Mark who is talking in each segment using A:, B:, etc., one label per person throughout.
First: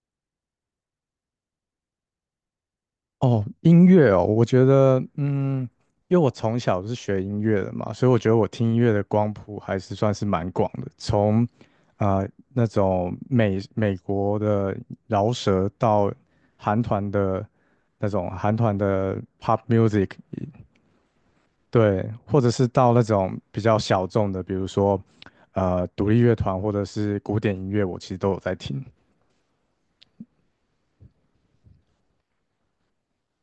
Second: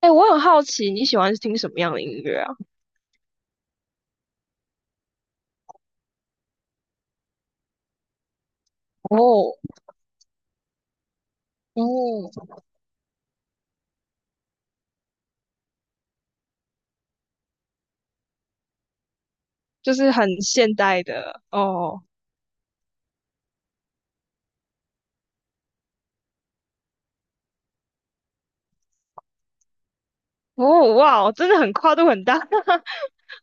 A: 哎，我很好奇你喜欢听什么样的音乐啊？
B: 哦，音乐哦，我觉得，因为我从小是学音乐的嘛，所以我觉得我听音乐的光
A: 哦
B: 谱还是算是蛮广的，从，呃，
A: 哦，
B: 那种美国的饶舌到韩团的那种韩团的 pop
A: 就
B: music。
A: 是很现代的哦。
B: 对，或者是到那种比较小众的，比如说，独立乐团或者是古典音乐，我其实都有在听。
A: 哦哇，真的很跨度很大。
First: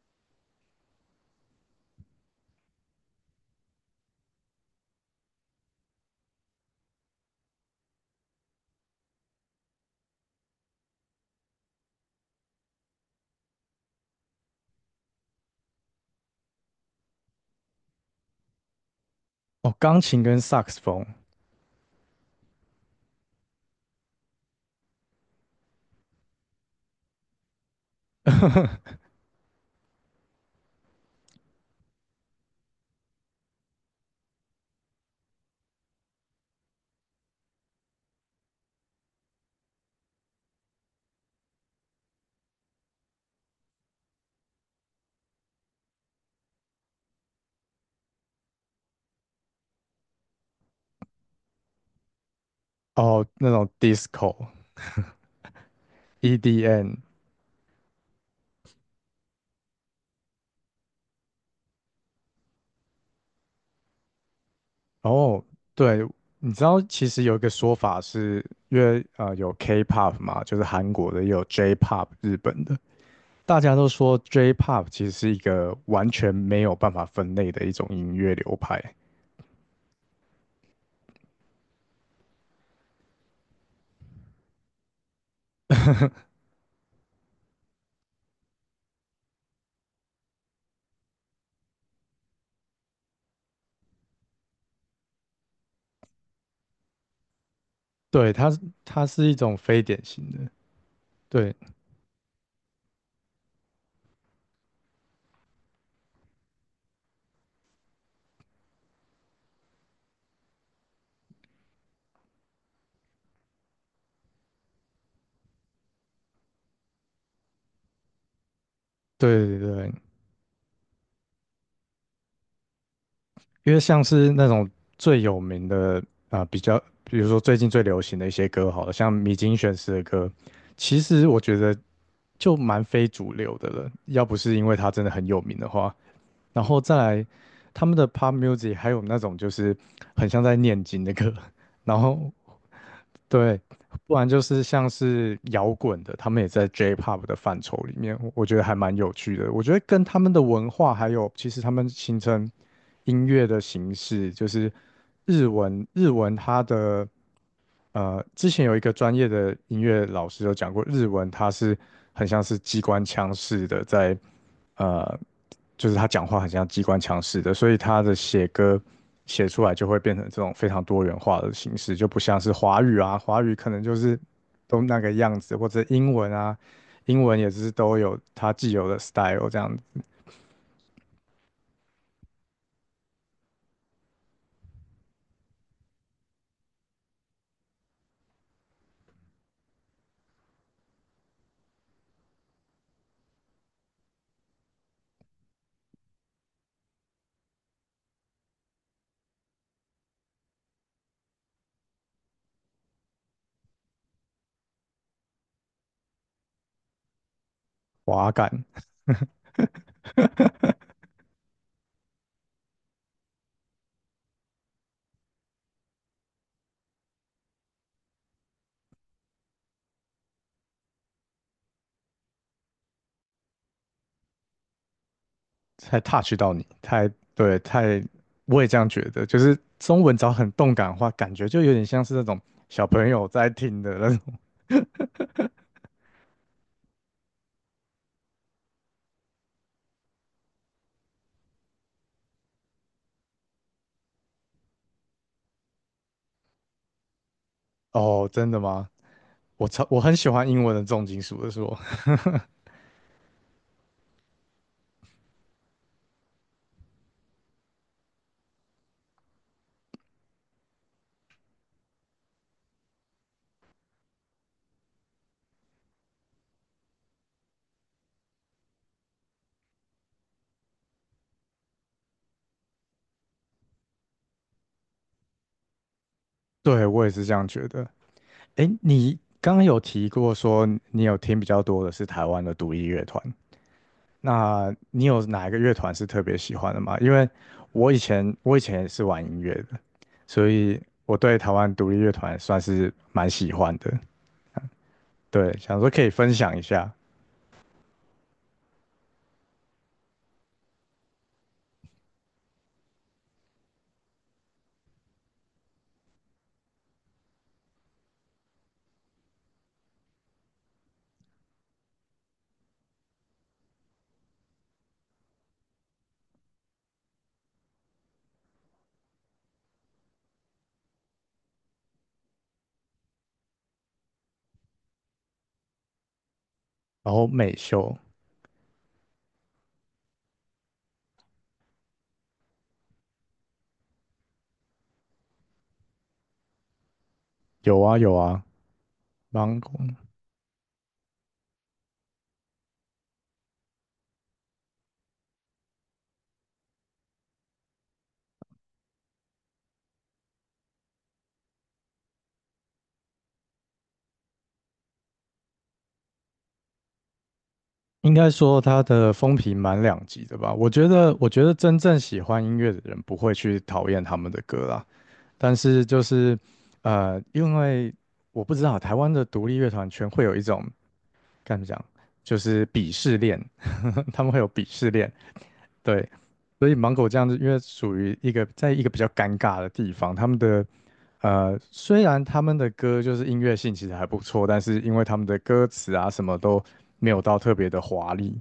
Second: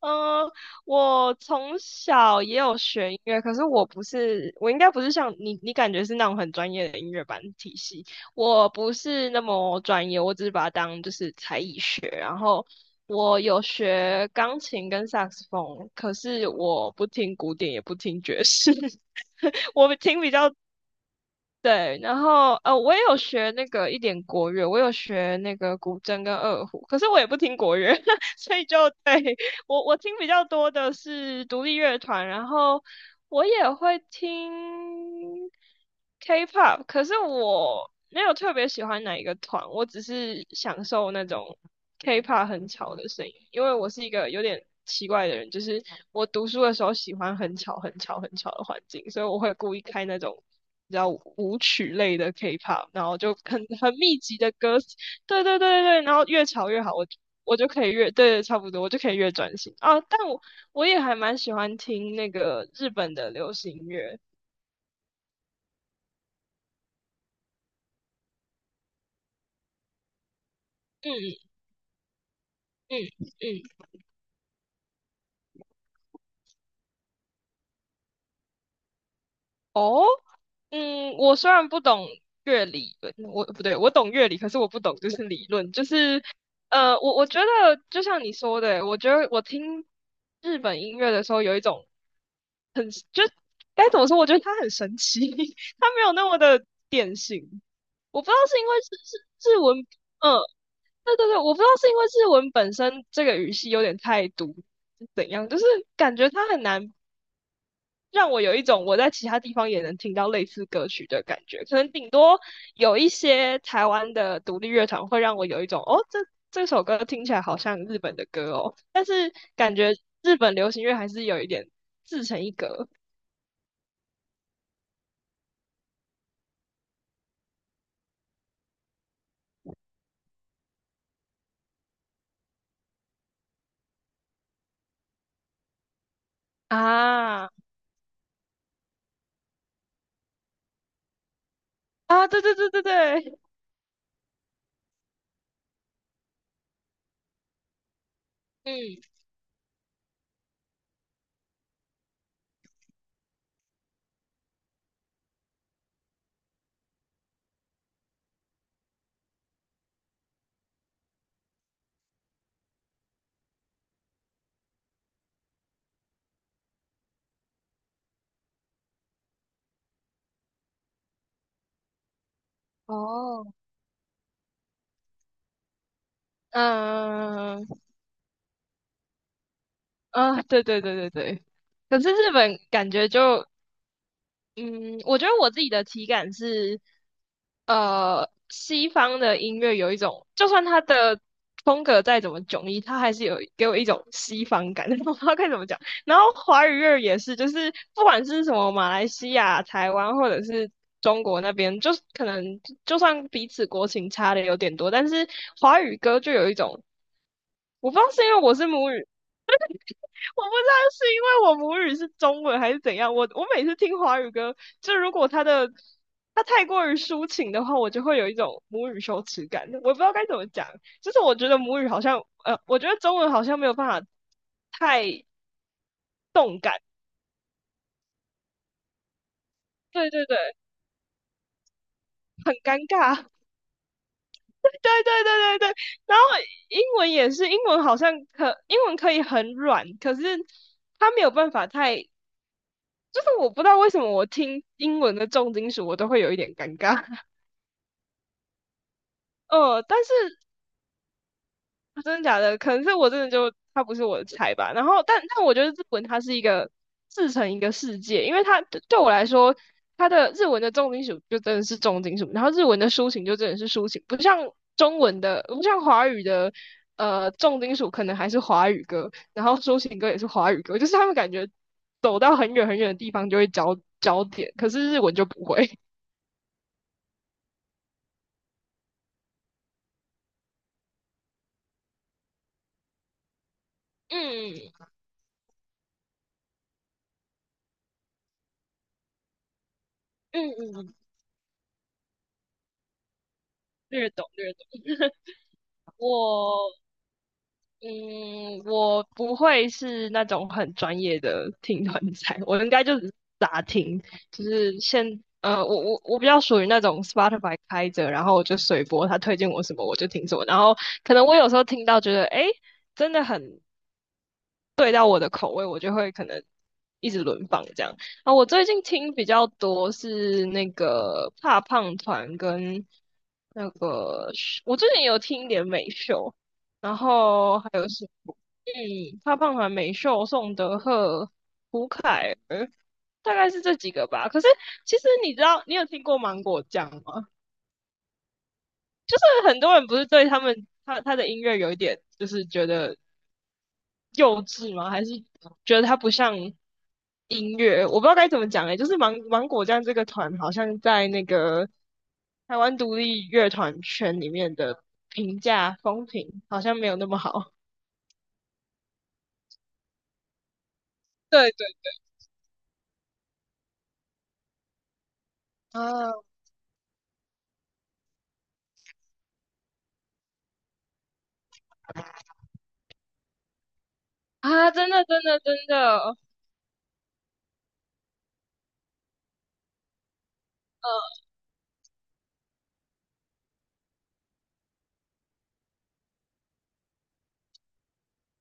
A: 嗯，我从小也有学音乐，可是我不是，我应该不是像你，你感觉是那种很专业的音乐班体系，我不是那么专业，我只是把它当就是才艺学，然后。我有学钢琴跟萨克斯风，可是我不听古典，也不听爵士。
B: 哦，
A: 我
B: 钢
A: 听
B: 琴
A: 比
B: 跟
A: 较
B: 萨克斯风。
A: 对，然后我也有学那个一点国乐，我有学那个古筝跟二胡，可是我也不听国乐，所以就 对 我听比较多的是独立乐团，然后我也会听 K-pop,可是我没有特别喜欢哪一个团，我只是享受那种 K-pop 很吵的声音，因为我是一个有点奇怪的人，就是我读书的时候喜欢很吵、很吵、很吵的环境，所以我会故意开那种。比较舞曲类的 K-pop,然后
B: 哦，
A: 就
B: 那
A: 很
B: 种
A: 很密集
B: disco。
A: 的歌词，对对对对对，然后越吵越
B: EDN，
A: 好，我就可以越对，差不多，我就可以越专心啊。但我也还蛮喜欢听那个日本的流行乐。
B: 哦，对，你知道其实有一个说法是，因为有 K-pop 嘛，就是韩国的，也
A: 嗯
B: 有 J-pop 日本的，
A: 嗯
B: 大
A: 嗯，
B: 家都说 J-pop 其实是一个完全没有办法分类的一种音乐流派。
A: 哦，嗯，我虽然不懂乐理论，我不对，我懂乐理，可是我不懂就是理论，就是我觉得就像你说的，我觉得我听日本音乐的时候有一种很就该怎么说，我觉得它很神奇，它没有那么的典型。我不知
B: 对，
A: 道
B: 它是
A: 是因为
B: 它是一
A: 是
B: 种
A: 日文，
B: 非典型
A: 嗯
B: 的，
A: 对对对，我
B: 对
A: 不知道是因为日文本身这个语系有点太独，是怎样，就是感觉它很难让我有一种我在其他地方也能听到类似歌曲的感觉。可能顶多有一些台湾的独立乐团会让我有一种哦，这首歌听起来好像日本的歌哦，但是
B: 对对
A: 感
B: 对。
A: 觉日本流行乐还是有一点自成一格
B: 因为像是那种最有名的啊、比较，比如说最近最流行的一些歌，好了，像米津玄师的歌，其实我觉得就蛮非主流的了。要不是因为他真的很有名的话，然后再来
A: 啊
B: 他们的 pop music，还有那种就是很像在念经的歌，然
A: 啊，
B: 后
A: 对对对对对，
B: 对，不然就是像是摇滚的，他们也在 J-pop 的范畴里面，我觉得还蛮
A: 嗯，
B: 有趣的。我觉得跟他们的文化还有，其实他们形成音乐的形式，就是日文，日文它的呃，之前有一个专业的音乐老师有讲过，日文它是很像是机关枪式的在呃就是他讲话很像机关枪似的，所以他的写歌写出来就会变成这种非常多元化的形式，就不像是华语啊，华
A: 哦，
B: 语可能就是都那个样子，或者英文啊，英文也是
A: 嗯
B: 都有它既有的 style 这样子。
A: 嗯啊，对对对对对。可是日本感觉就嗯，我觉得我自己的体感是，西方的音乐有一种，就算它的风格再怎么迥异，它还是有给我一种西方感，我不知道该怎么讲。然后华语乐也是，就是不管是什么马来西亚、台湾或者是中国那边，就是可能就算彼此国情差的有点多，但是华语歌就有一种，我不知道是
B: 滑
A: 因为我
B: 感，
A: 是母语我不知道是 因为我母语是中文还是怎样，我每次听华语歌，就如果他太过于抒情的话，我就会有一种母语羞耻感，我不知道该怎么讲，就是我觉得母语好像，我觉得中文好像没有办法太
B: 才 touch 到
A: 动
B: 你，
A: 感，
B: 太对，太我也这样觉得，就是中
A: 对
B: 文只
A: 对
B: 要
A: 对，
B: 很动感的话，感觉就有点像是那种
A: 很尴
B: 小朋友
A: 尬，
B: 在听的那种。
A: 对对对对对，然后英文也是，英文好像英文可以很软，可是它没有办法太，就是我不知道为什么我听英文的重金属我都会有一点尴尬。
B: 哦，真的吗？
A: 但
B: 我
A: 是
B: 很喜欢英文的重金属的说。
A: 真的假的，可能是我真的就他不是我的菜吧。然后，但我觉得日文它是一个自成一个世界，因为它对我来说，它的日文的重金属就真的是重金属，然后日文的抒情就真的是抒情，不像中文的，不像华语的，重金属可能还是华语歌，然后抒情歌也是华语歌，就是他们感觉走到很远很远的地方就会焦点，可是日文就不会。
B: 对，我也是这样觉得。诶，你刚刚有提过说你有听比较多的是台湾的独立乐团，
A: 嗯
B: 那你有哪一个乐团是特别喜欢的吗？因为我以前也是玩音乐的，所
A: 嗯
B: 以
A: 嗯，
B: 我对台湾独立乐团算是蛮喜欢的。
A: 略懂略懂。
B: 对，想说可以分享一
A: 我
B: 下。
A: 嗯，我不会是那种很专业的听团仔，我应该就只是杂听，就是先我比较属于那种 Spotify 开着，然后我就随播，他推荐我什么我就听什么，然后可能我有时候听到觉得诶真的很对到我的口味，我就会可能一直轮放这样。啊，我最近听比较多是那个怕胖团跟那个我最近有听一点美秀，然
B: 然后美
A: 后还有
B: 秀
A: 是怕胖团、美秀、宋德赫、胡凯儿，大概是这几个吧。可是其实你知道，你有听过芒果酱吗？
B: 有啊有啊
A: 就是
B: 芒
A: 很
B: 果
A: 多人
B: n g
A: 不是
B: o
A: 对他们他的音乐有一点，就是觉得幼稚吗？还是觉得它不像音乐？我不知道该怎么讲诶、就是芒果酱这个团好像在那个台湾独立乐团圈里面的评价风评好像没有那么好。
B: 应该说他的风评蛮两极的吧。我觉得我 觉
A: 对
B: 得
A: 对
B: 真正喜欢音乐的人不会去讨厌他们的歌啦。但是就
A: 啊
B: 是因为我不知道台湾的独立乐团圈会有一种该怎么讲，就是鄙视链，他们会有鄙
A: 啊，真
B: 视
A: 的
B: 链。
A: 真的真的，
B: 对，所以芒果这样子，因为属于一个比较尴尬的地方，他们的呃，虽然他们的歌就是音乐性其实还不错，但是因为他们的歌词啊什么都没有到特别的华丽，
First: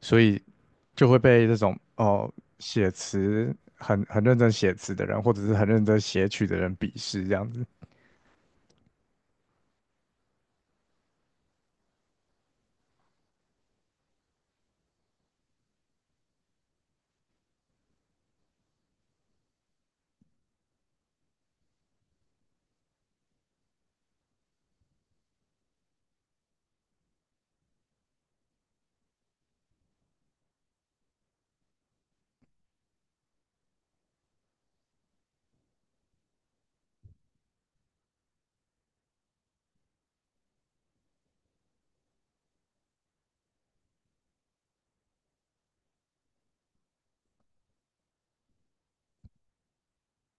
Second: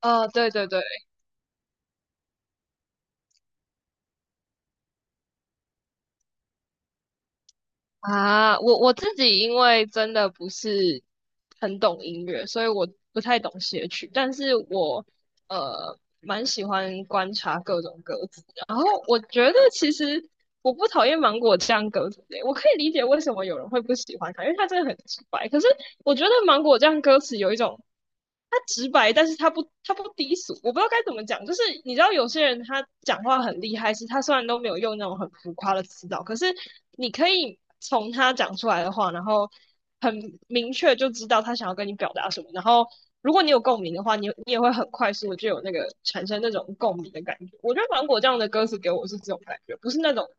B: 所以
A: 对对对
B: 就会被这种哦写词很认真写词的人，或者是很认真写曲的人鄙视这样子。
A: 啊，我自己因为真的不是很懂音乐，所以我不太懂写曲，但是我蛮喜欢观察各种鸽子。然后我觉得其实我不讨厌芒果酱鸽子诶，我可以理解为什么有人会不喜欢它，因为它真的很直白。可是我觉得芒果酱歌词有一种，它直白，但是它不低俗。我不知道该怎么讲，就是你知道有些人他讲话很厉害，是他虽然都没有用那种很浮夸的词藻，可是你可以从他讲出来的话，然后。很明确就知道他想要跟你表达什么，然后如果你有共鸣的话，你也会很快速的就有那个产生那种共鸣的感觉。我觉得芒果酱的歌词给我是这种感觉，不是那种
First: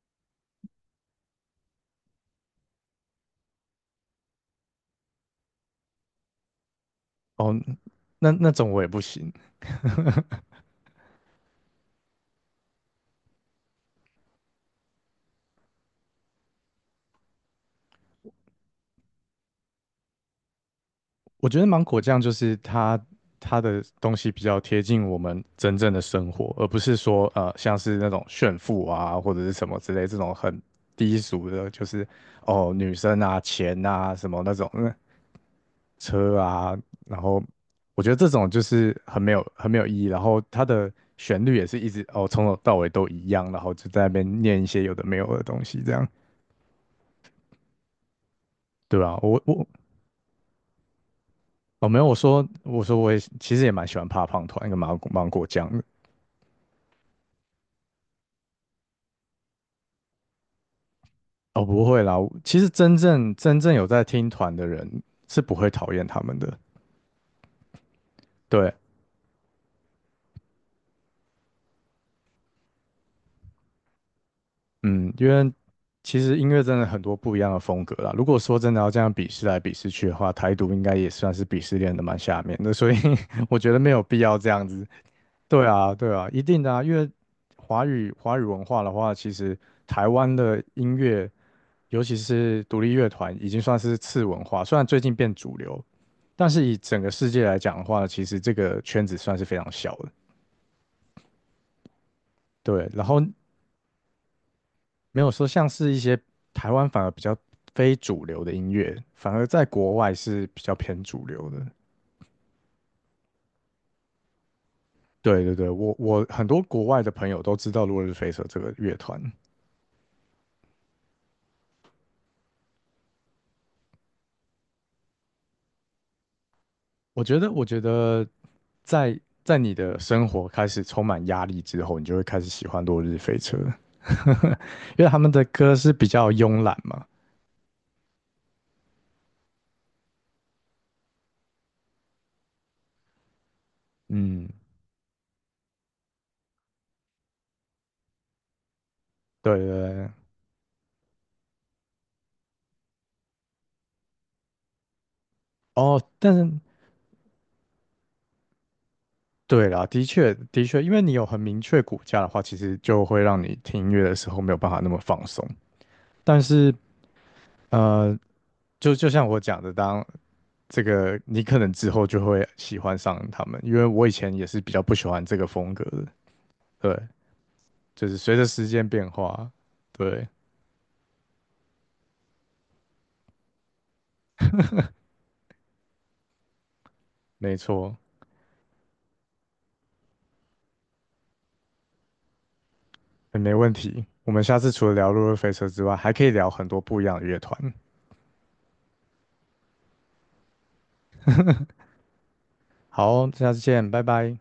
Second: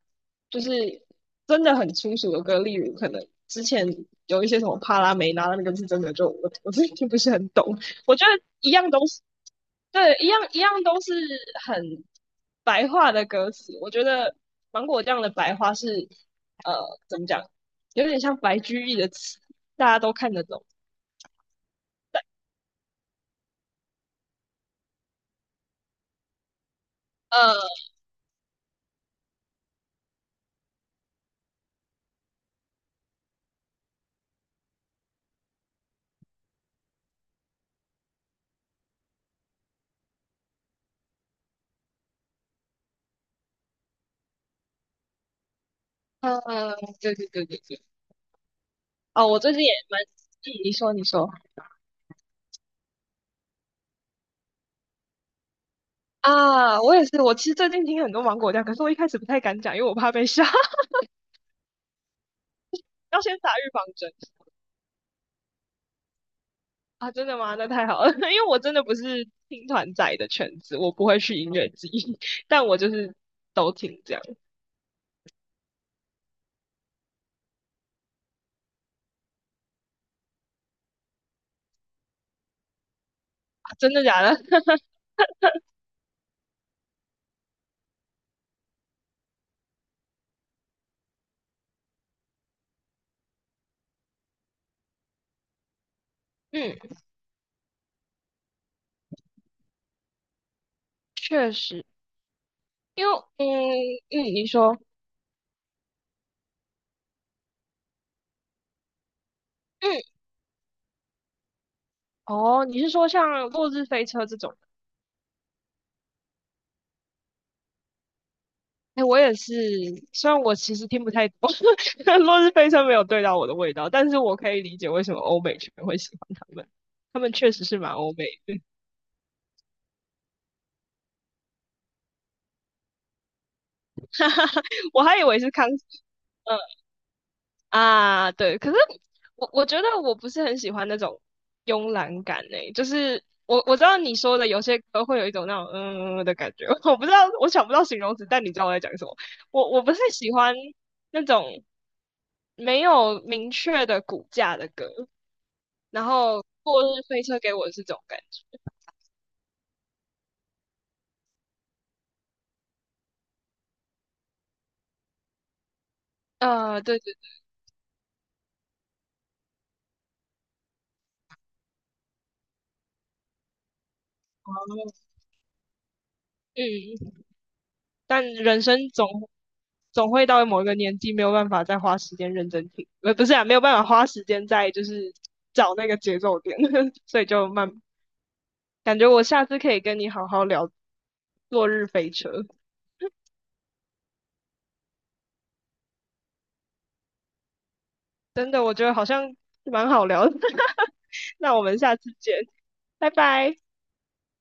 A: 就是真的很粗俗的歌，例如可能之前有一些什么帕拉梅拉那个是真的就我己听不是很
B: 哦，
A: 懂，我觉
B: 那
A: 得
B: 那种
A: 一
B: 我也
A: 样
B: 不
A: 都是
B: 行。
A: 对一样都是很白话的歌词，我觉得芒果酱的白话是呃怎么讲？有点像白居易的词，大家都看得懂。
B: 我觉得芒果酱就是它的东西比较贴近我们真正的生活，而不是说
A: 呃
B: 像是那种炫富啊或者是什么之类这种很低俗的，就是哦女生啊钱啊什么那种嗯车啊，然后我觉得这种就是很没有意义，然后它的旋律也是一直哦从头到尾都一样，然后就在那边念一些有的没有的东西这样。
A: 对对对对对。
B: 对啊，
A: 哦，我
B: 我
A: 最近
B: 我
A: 也蛮，你说
B: 哦，没有，我说我也其实也蛮喜欢怕胖团跟芒果酱的。
A: 啊，我也是，我其实最近听很多芒果酱，可是我一开始不太敢讲，因为我怕被吓，
B: 哦，不会啦，其实真
A: 要
B: 正
A: 先打
B: 真
A: 预
B: 正
A: 防
B: 有在
A: 针
B: 听团的人是不会讨厌他们的。
A: 啊。真的吗？那太好了，因为我
B: 对，
A: 真的不是听团仔的圈子，我不会去音乐季，但我就是都听这样。
B: 嗯，因为其实音乐真的很多不一样的风格啦。如果说真的要这样鄙视来鄙视去的话，台独应该也算是鄙视链的蛮下面的，所以 我觉
A: 啊
B: 得没
A: 真
B: 有
A: 的
B: 必
A: 假
B: 要
A: 的？
B: 这样子。对啊，对啊，一定的啊，因为华语文化的话，其实台湾的音乐，尤其是独立乐团，已经算是次文化，虽然最近变主流，但是以
A: 嗯，
B: 整个世界来讲的话，其实这个圈子算是非常小的。
A: 确实，
B: 对，然
A: 因为
B: 后
A: 你说
B: 没有说像是一些台湾反而比较非主流的音乐，反而在国
A: 嗯
B: 外是比较偏主流的。
A: 哦，你是说像《落日飞车》这种
B: 对对对，我很多国外的朋友都知道落日飞车这个乐
A: 哎，我
B: 团。
A: 也是，虽然我其实听不太懂，《落日飞车》没有对到我的味道，但是我可以理解为什么欧美圈会喜欢他们，他
B: 我
A: 们
B: 觉得
A: 确实
B: 我
A: 是
B: 觉
A: 蛮欧美
B: 得
A: 的。
B: 在你的生活开始充满压力之后，你就会开始喜欢落日飞车，
A: 我
B: 因为
A: 还
B: 他
A: 以
B: 们
A: 为
B: 的
A: 是康，
B: 歌是比较
A: 嗯
B: 慵懒嘛。
A: 啊，对，可是我觉得我不是很喜欢那种慵懒感诶、就是我知道你说的
B: 嗯，
A: 有些歌会有一种那种嗯嗯嗯的感觉，我不知道我想不到形容词，但你知道我在讲什么。
B: 对对
A: 我不是
B: 对。
A: 喜欢那种没有明确的骨架的歌，
B: 哦，
A: 然
B: 但
A: 后
B: 是
A: 落日飞车给我的是这种感觉。
B: 对啦，的确的确，因为你有很明确骨架的话，其实就会让你听音乐的时候没有办法那么放松。但是
A: 对对对，
B: 呃，就像我讲的，当这个你可能之后就会喜欢上他们，因为我以前也是比较不喜欢这个风格的，
A: 嗯，
B: 对，
A: 嗯
B: 就是
A: 但
B: 随着
A: 人
B: 时间
A: 生总
B: 变化。
A: 会
B: 对。
A: 到某一个年纪，没有办法再花时间认真听，不是啊，没有办法花时间再，就是找那个节奏点，所以就
B: 没
A: 慢。
B: 错，
A: 感觉我下次可以跟你好好聊落日飞车，
B: 也没问题。我们下次除了聊《落日飞车》之外，还可以聊很多不一样的乐团。
A: 真的，我觉得好像蛮好聊的。那我们下次见，
B: 好
A: 拜
B: 哦，下
A: 拜。
B: 次见，拜拜。